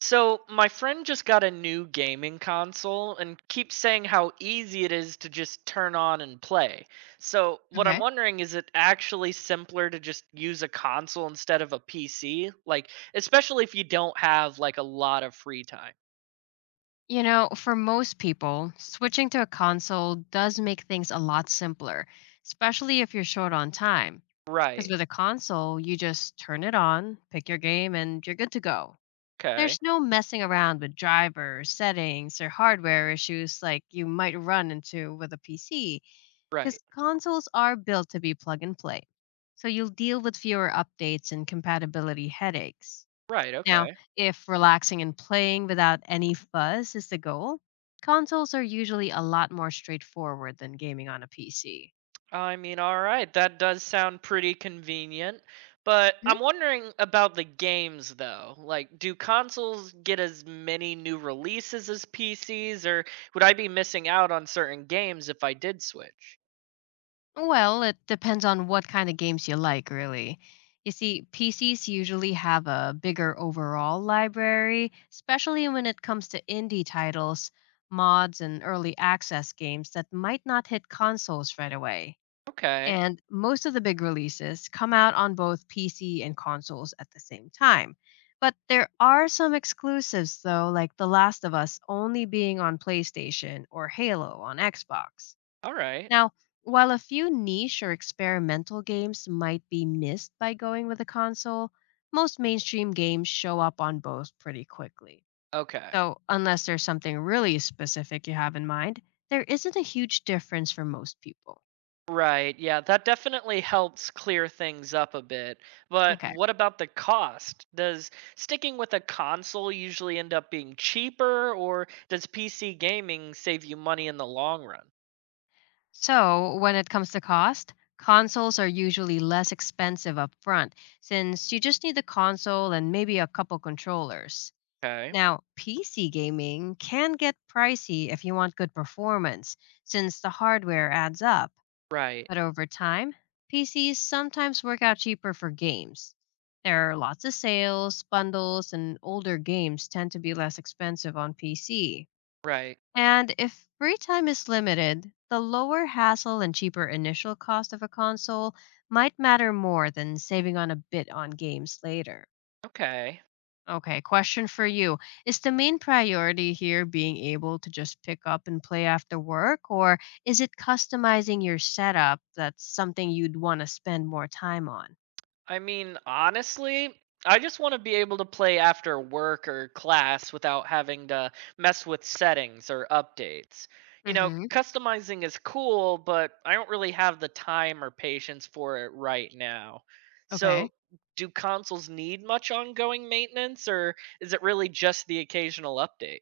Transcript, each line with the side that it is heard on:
right: So, my friend just got a new gaming console and keeps saying how easy it is to just turn on and play. So, what I'm
left: Okay.
right: wondering is it actually simpler to just use a console instead of a PC? Especially if you don't have a lot of free time.
left: You know, for most people, switching to a console does make things a lot simpler, especially if you're short on time. Because
right: Right.
left: with a console, you just turn it on, pick your game, and you're good to go.
right: Okay.
left: There's no messing around with drivers, settings, or hardware issues like you might run into with a PC, because
right: Right.
left: consoles are built to be plug and play. So you'll deal with fewer updates and compatibility headaches.
right: Right.
left: Now,
right: Okay.
left: if relaxing and playing without any fuzz is the goal, consoles are usually a lot more straightforward than gaming on a PC.
right: All right, that does sound pretty convenient. But
left: Mhm.
right: I'm wondering about the games though. Like, do consoles get as many new releases as PCs, or would I be missing out on certain games if I did switch?
left: Well, it depends on what kind of games you like, really. You see, PCs usually have a bigger overall library, especially when it comes to indie titles, mods, and early access games that might not hit consoles right away.
right: Okay,
left: And most of the big releases come out on both PC and consoles at the same time. But there are some exclusives, though, like The Last of Us only being on PlayStation or Halo on Xbox.
right: all right,
left: Now, while a few niche or experimental games might be missed by going with a console, most mainstream games show up on both pretty quickly.
right: okay.
left: So, unless there's something really specific you have in mind, there isn't a huge difference for most people.
right: Right, yeah, that definitely helps clear things up a bit. But
left: Okay.
right: what about the cost? Does sticking with a console usually end up being cheaper, or does PC gaming save you money in the long run?
left: So, when it comes to cost, consoles are usually less expensive up front since you just need the console and maybe a couple controllers.
right: Okay.
left: Now, PC gaming can get pricey if you want good performance since the hardware adds up,
right: Right.
left: but over time, PCs sometimes work out cheaper for games. There are lots of sales, bundles, and older games tend to be less expensive on PC.
right: Right.
left: And if free time is limited, the lower hassle and cheaper initial cost of a console might matter more than saving on a bit on games later.
right: Okay.
left: Okay, question for you. Is the main priority here being able to just pick up and play after work, or is it customizing your setup that's something you'd want to spend more time on?
right: I mean, honestly, I just want to be able to play after work or class without having to mess with settings or updates.
left: Mm hmm.
right: Customizing is cool, but I don't really have the time or patience for it right now.
left: Okay.
right: So, do consoles need much ongoing maintenance or is it really just the occasional update?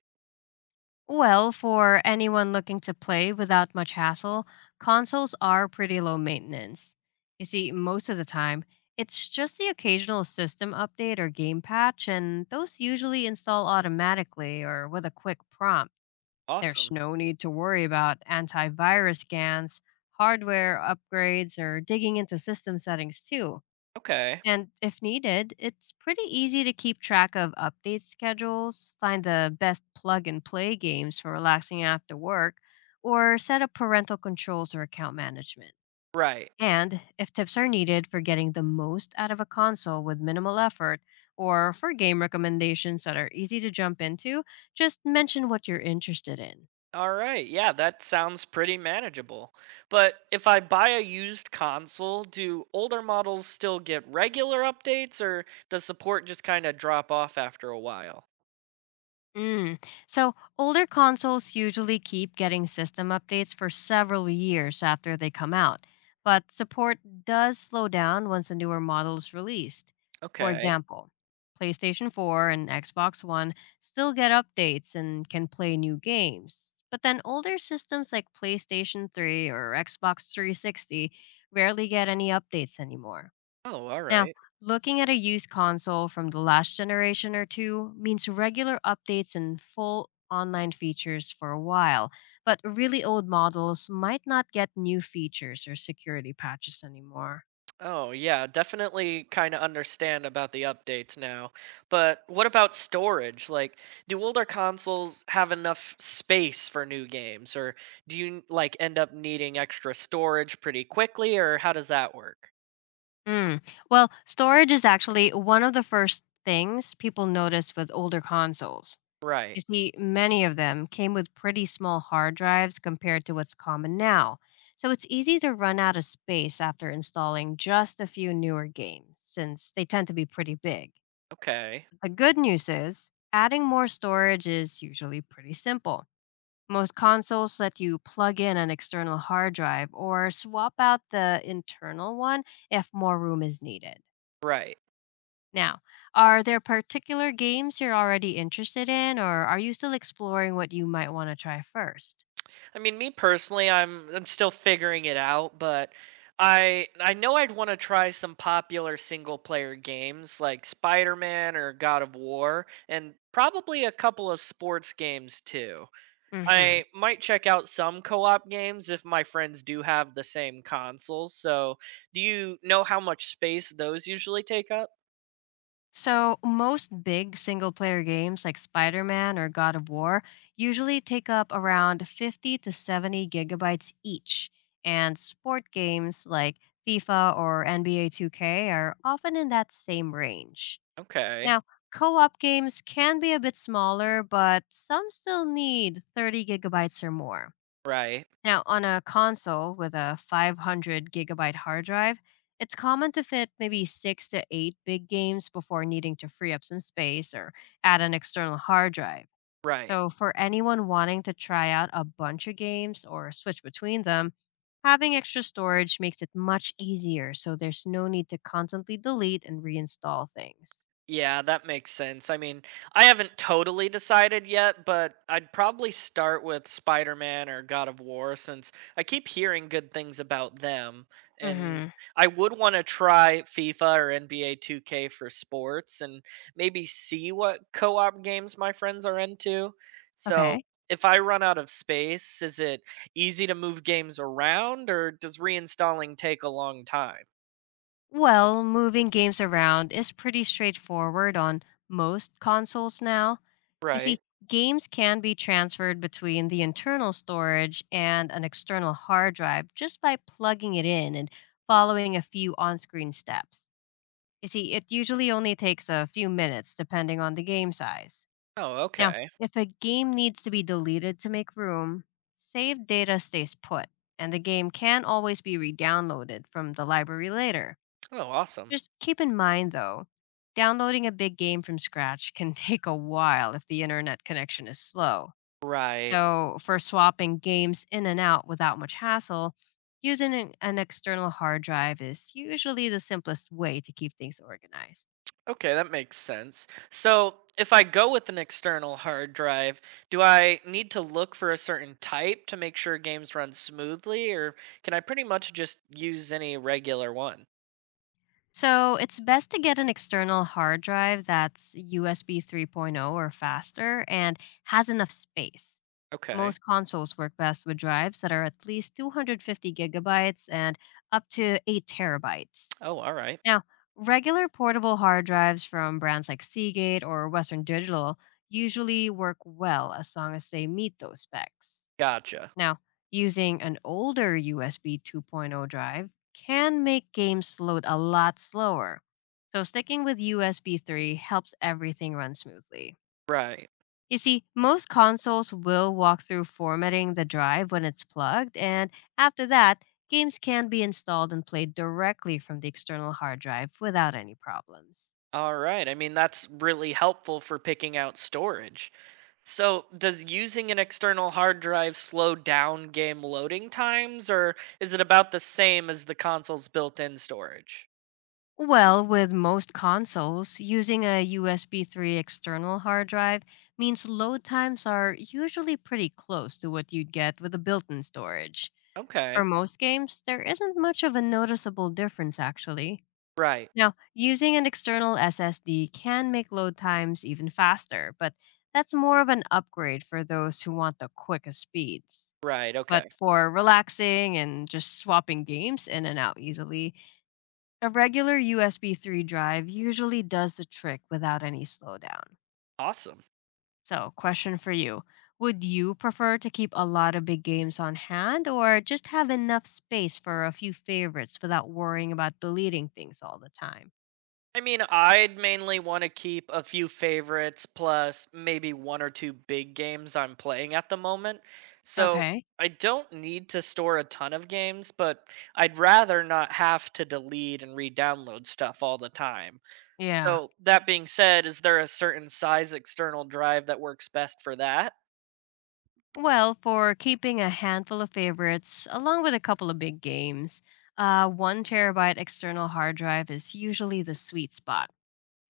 left: Well, for anyone looking to play without much hassle, consoles are pretty low maintenance. You see, most of the time, it's just the occasional system update or game patch, and those usually install automatically or with a quick prompt. There's
right: Awesome.
left: no need to worry about antivirus scans, hardware upgrades, or digging into system settings, too.
right: Okay.
left: And if needed, it's pretty easy to keep track of update schedules, find the best plug and play games for relaxing after work, or set up parental controls or account management.
right: Right.
left: And if tips are needed for getting the most out of a console with minimal effort, or for game recommendations that are easy to jump into, just mention what you're interested in.
right: All right, yeah, that sounds pretty manageable. But if I buy a used console, do older models still get regular updates or does support just kind of drop off after a while?
left: Mm. So, older consoles usually keep getting system updates for several years after they come out, but support does slow down once a newer model is released. For
right: Okay.
left: example, PlayStation 4 and Xbox One still get updates and can play new games, but then older systems like PlayStation 3 or Xbox 360 rarely get any updates anymore.
right: Oh, all
left: Now,
right: right.
left: looking at a used console from the last generation or two means regular updates and full online features for a while, but really old models might not get new features or security patches anymore.
right: Oh, yeah, definitely kind of understand about the updates now. But what about storage? Like, do older consoles have enough space for new games or do you end up needing extra storage pretty quickly or how does that work?
left: Mm. Well, storage is actually one of the first things people notice with older consoles. You
right: Right.
left: see, many of them came with pretty small hard drives compared to what's common now, so it's easy to run out of space after installing just a few newer games, since they tend to be pretty big.
right: Okay.
left: The good news is, adding more storage is usually pretty simple. Most consoles let you plug in an external hard drive or swap out the internal one if more room is needed.
right: Right.
left: Now, are there particular games you're already interested in, or are you still exploring what you might want to try first?
right: Me personally, I'm still figuring it out, but I know I'd want to try some popular single player games like Spider-Man or God of War and probably a couple of sports games too.
left: Hmm.
right: I might check out some co-op games if my friends do have the same consoles. So, do you know how much space those usually take up?
left: So, most big single player games like Spider Man or God of War usually take up around 50 to 70 gigabytes each, and sport games like FIFA or NBA 2K are often in that same range.
right: Okay.
left: Now, co op games can be a bit smaller, but some still need 30 gigabytes or more.
right: Right.
left: Now, on a console with a 500 gigabyte hard drive, it's common to fit maybe six to eight big games before needing to free up some space or add an external hard drive.
right: Right.
left: So, for anyone wanting to try out a bunch of games or switch between them, having extra storage makes it much easier so there's no need to constantly delete and reinstall things.
right: Yeah, that makes sense. I haven't totally decided yet, but I'd probably start with Spider Man or God of War since I keep hearing good things about them. And
left: Mhm.
right: I would want to try FIFA or NBA 2K for sports and maybe see what co op games my friends are into. So
left: Okay.
right: if I run out of space, is it easy to move games around or does reinstalling take a long time?
left: Well, moving games around is pretty straightforward on most consoles now. You
right: Right.
left: see, games can be transferred between the internal storage and an external hard drive just by plugging it in and following a few on screen steps. You see, it usually only takes a few minutes depending on the game size.
right: Oh,
left: Now,
right: okay.
left: if a game needs to be deleted to make room, saved data stays put, and the game can always be re downloaded from the library later.
right: Oh, awesome.
left: Just keep in mind, though, downloading a big game from scratch can take a while if the internet connection is slow.
right: Right.
left: So, for swapping games in and out without much hassle, using an external hard drive is usually the simplest way to keep things organized.
right: Okay, that makes sense. So, if I go with an external hard drive, do I need to look for a certain type to make sure games run smoothly, or can I pretty much just use any regular one?
left: So, it's best to get an external hard drive that's USB 3.0 or faster and has enough space.
right: Okay.
left: Most consoles work best with drives that are at least 250 gigabytes and up to 8 terabytes.
right: Oh, all right.
left: Now, regular portable hard drives from brands like Seagate or Western Digital usually work well as long as they meet those specs.
right: Gotcha.
left: Now, using an older USB 2.0 drive can make games load a lot slower. So, sticking with USB 3 helps everything run smoothly.
right: Right.
left: You see, most consoles will walk through formatting the drive when it's plugged, and after that, games can be installed and played directly from the external hard drive without any problems.
right: All right. That's really helpful for picking out storage. So, does using an external hard drive slow down game loading times, or is it about the same as the console's built in storage?
left: Well, with most consoles, using a USB 3 external hard drive means load times are usually pretty close to what you'd get with a built in storage. For
right: Okay.
left: most games, there isn't much of a noticeable difference actually.
right: Right.
left: Now, using an external SSD can make load times even faster, but that's more of an upgrade for those who want the quickest speeds.
right: Right.
left: But
right: Okay.
left: for relaxing and just swapping games in and out easily, a regular USB 3 drive usually does the trick without any slowdown.
right: Awesome.
left: So, question for you. Would you prefer to keep a lot of big games on hand or just have enough space for a few favorites without worrying about deleting things all the time?
right: I'd mainly want to keep a few favorites plus maybe one or two big games I'm playing at the moment. So
left: Okay.
right: I don't need to store a ton of games, but I'd rather not have to delete and re download stuff all the time.
left: Yeah.
right: So, that being said, is there a certain size external drive that works best for that?
left: Well, for keeping a handful of favorites, along with a couple of big games, a 1 terabyte external hard drive is usually the sweet spot.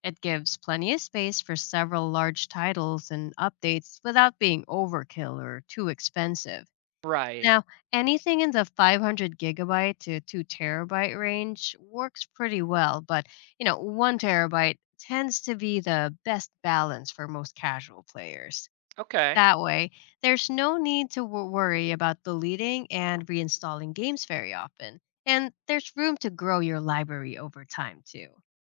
left: It gives plenty of space for several large titles and updates without being overkill or too expensive.
right: Right.
left: Now, anything in the 500 gigabyte to 2 terabyte range works pretty well, but you know, 1 terabyte tends to be the best balance for most casual players.
right: Okay.
left: That way, there's no need to worry about deleting and reinstalling games very often. And there's room to grow your library over time, too.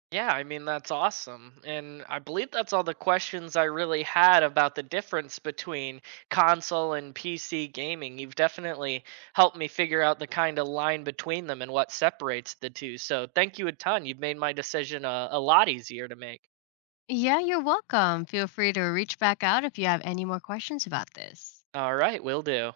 right: Yeah, that's awesome. And I believe that's all the questions I really had about the difference between console and PC gaming. You've definitely helped me figure out the kind of line between them and what separates the two. So thank you a ton. You've made my decision a lot easier to make.
left: Yeah, you're welcome. Feel free to reach back out if you have any more questions about this.
right: All right, will do.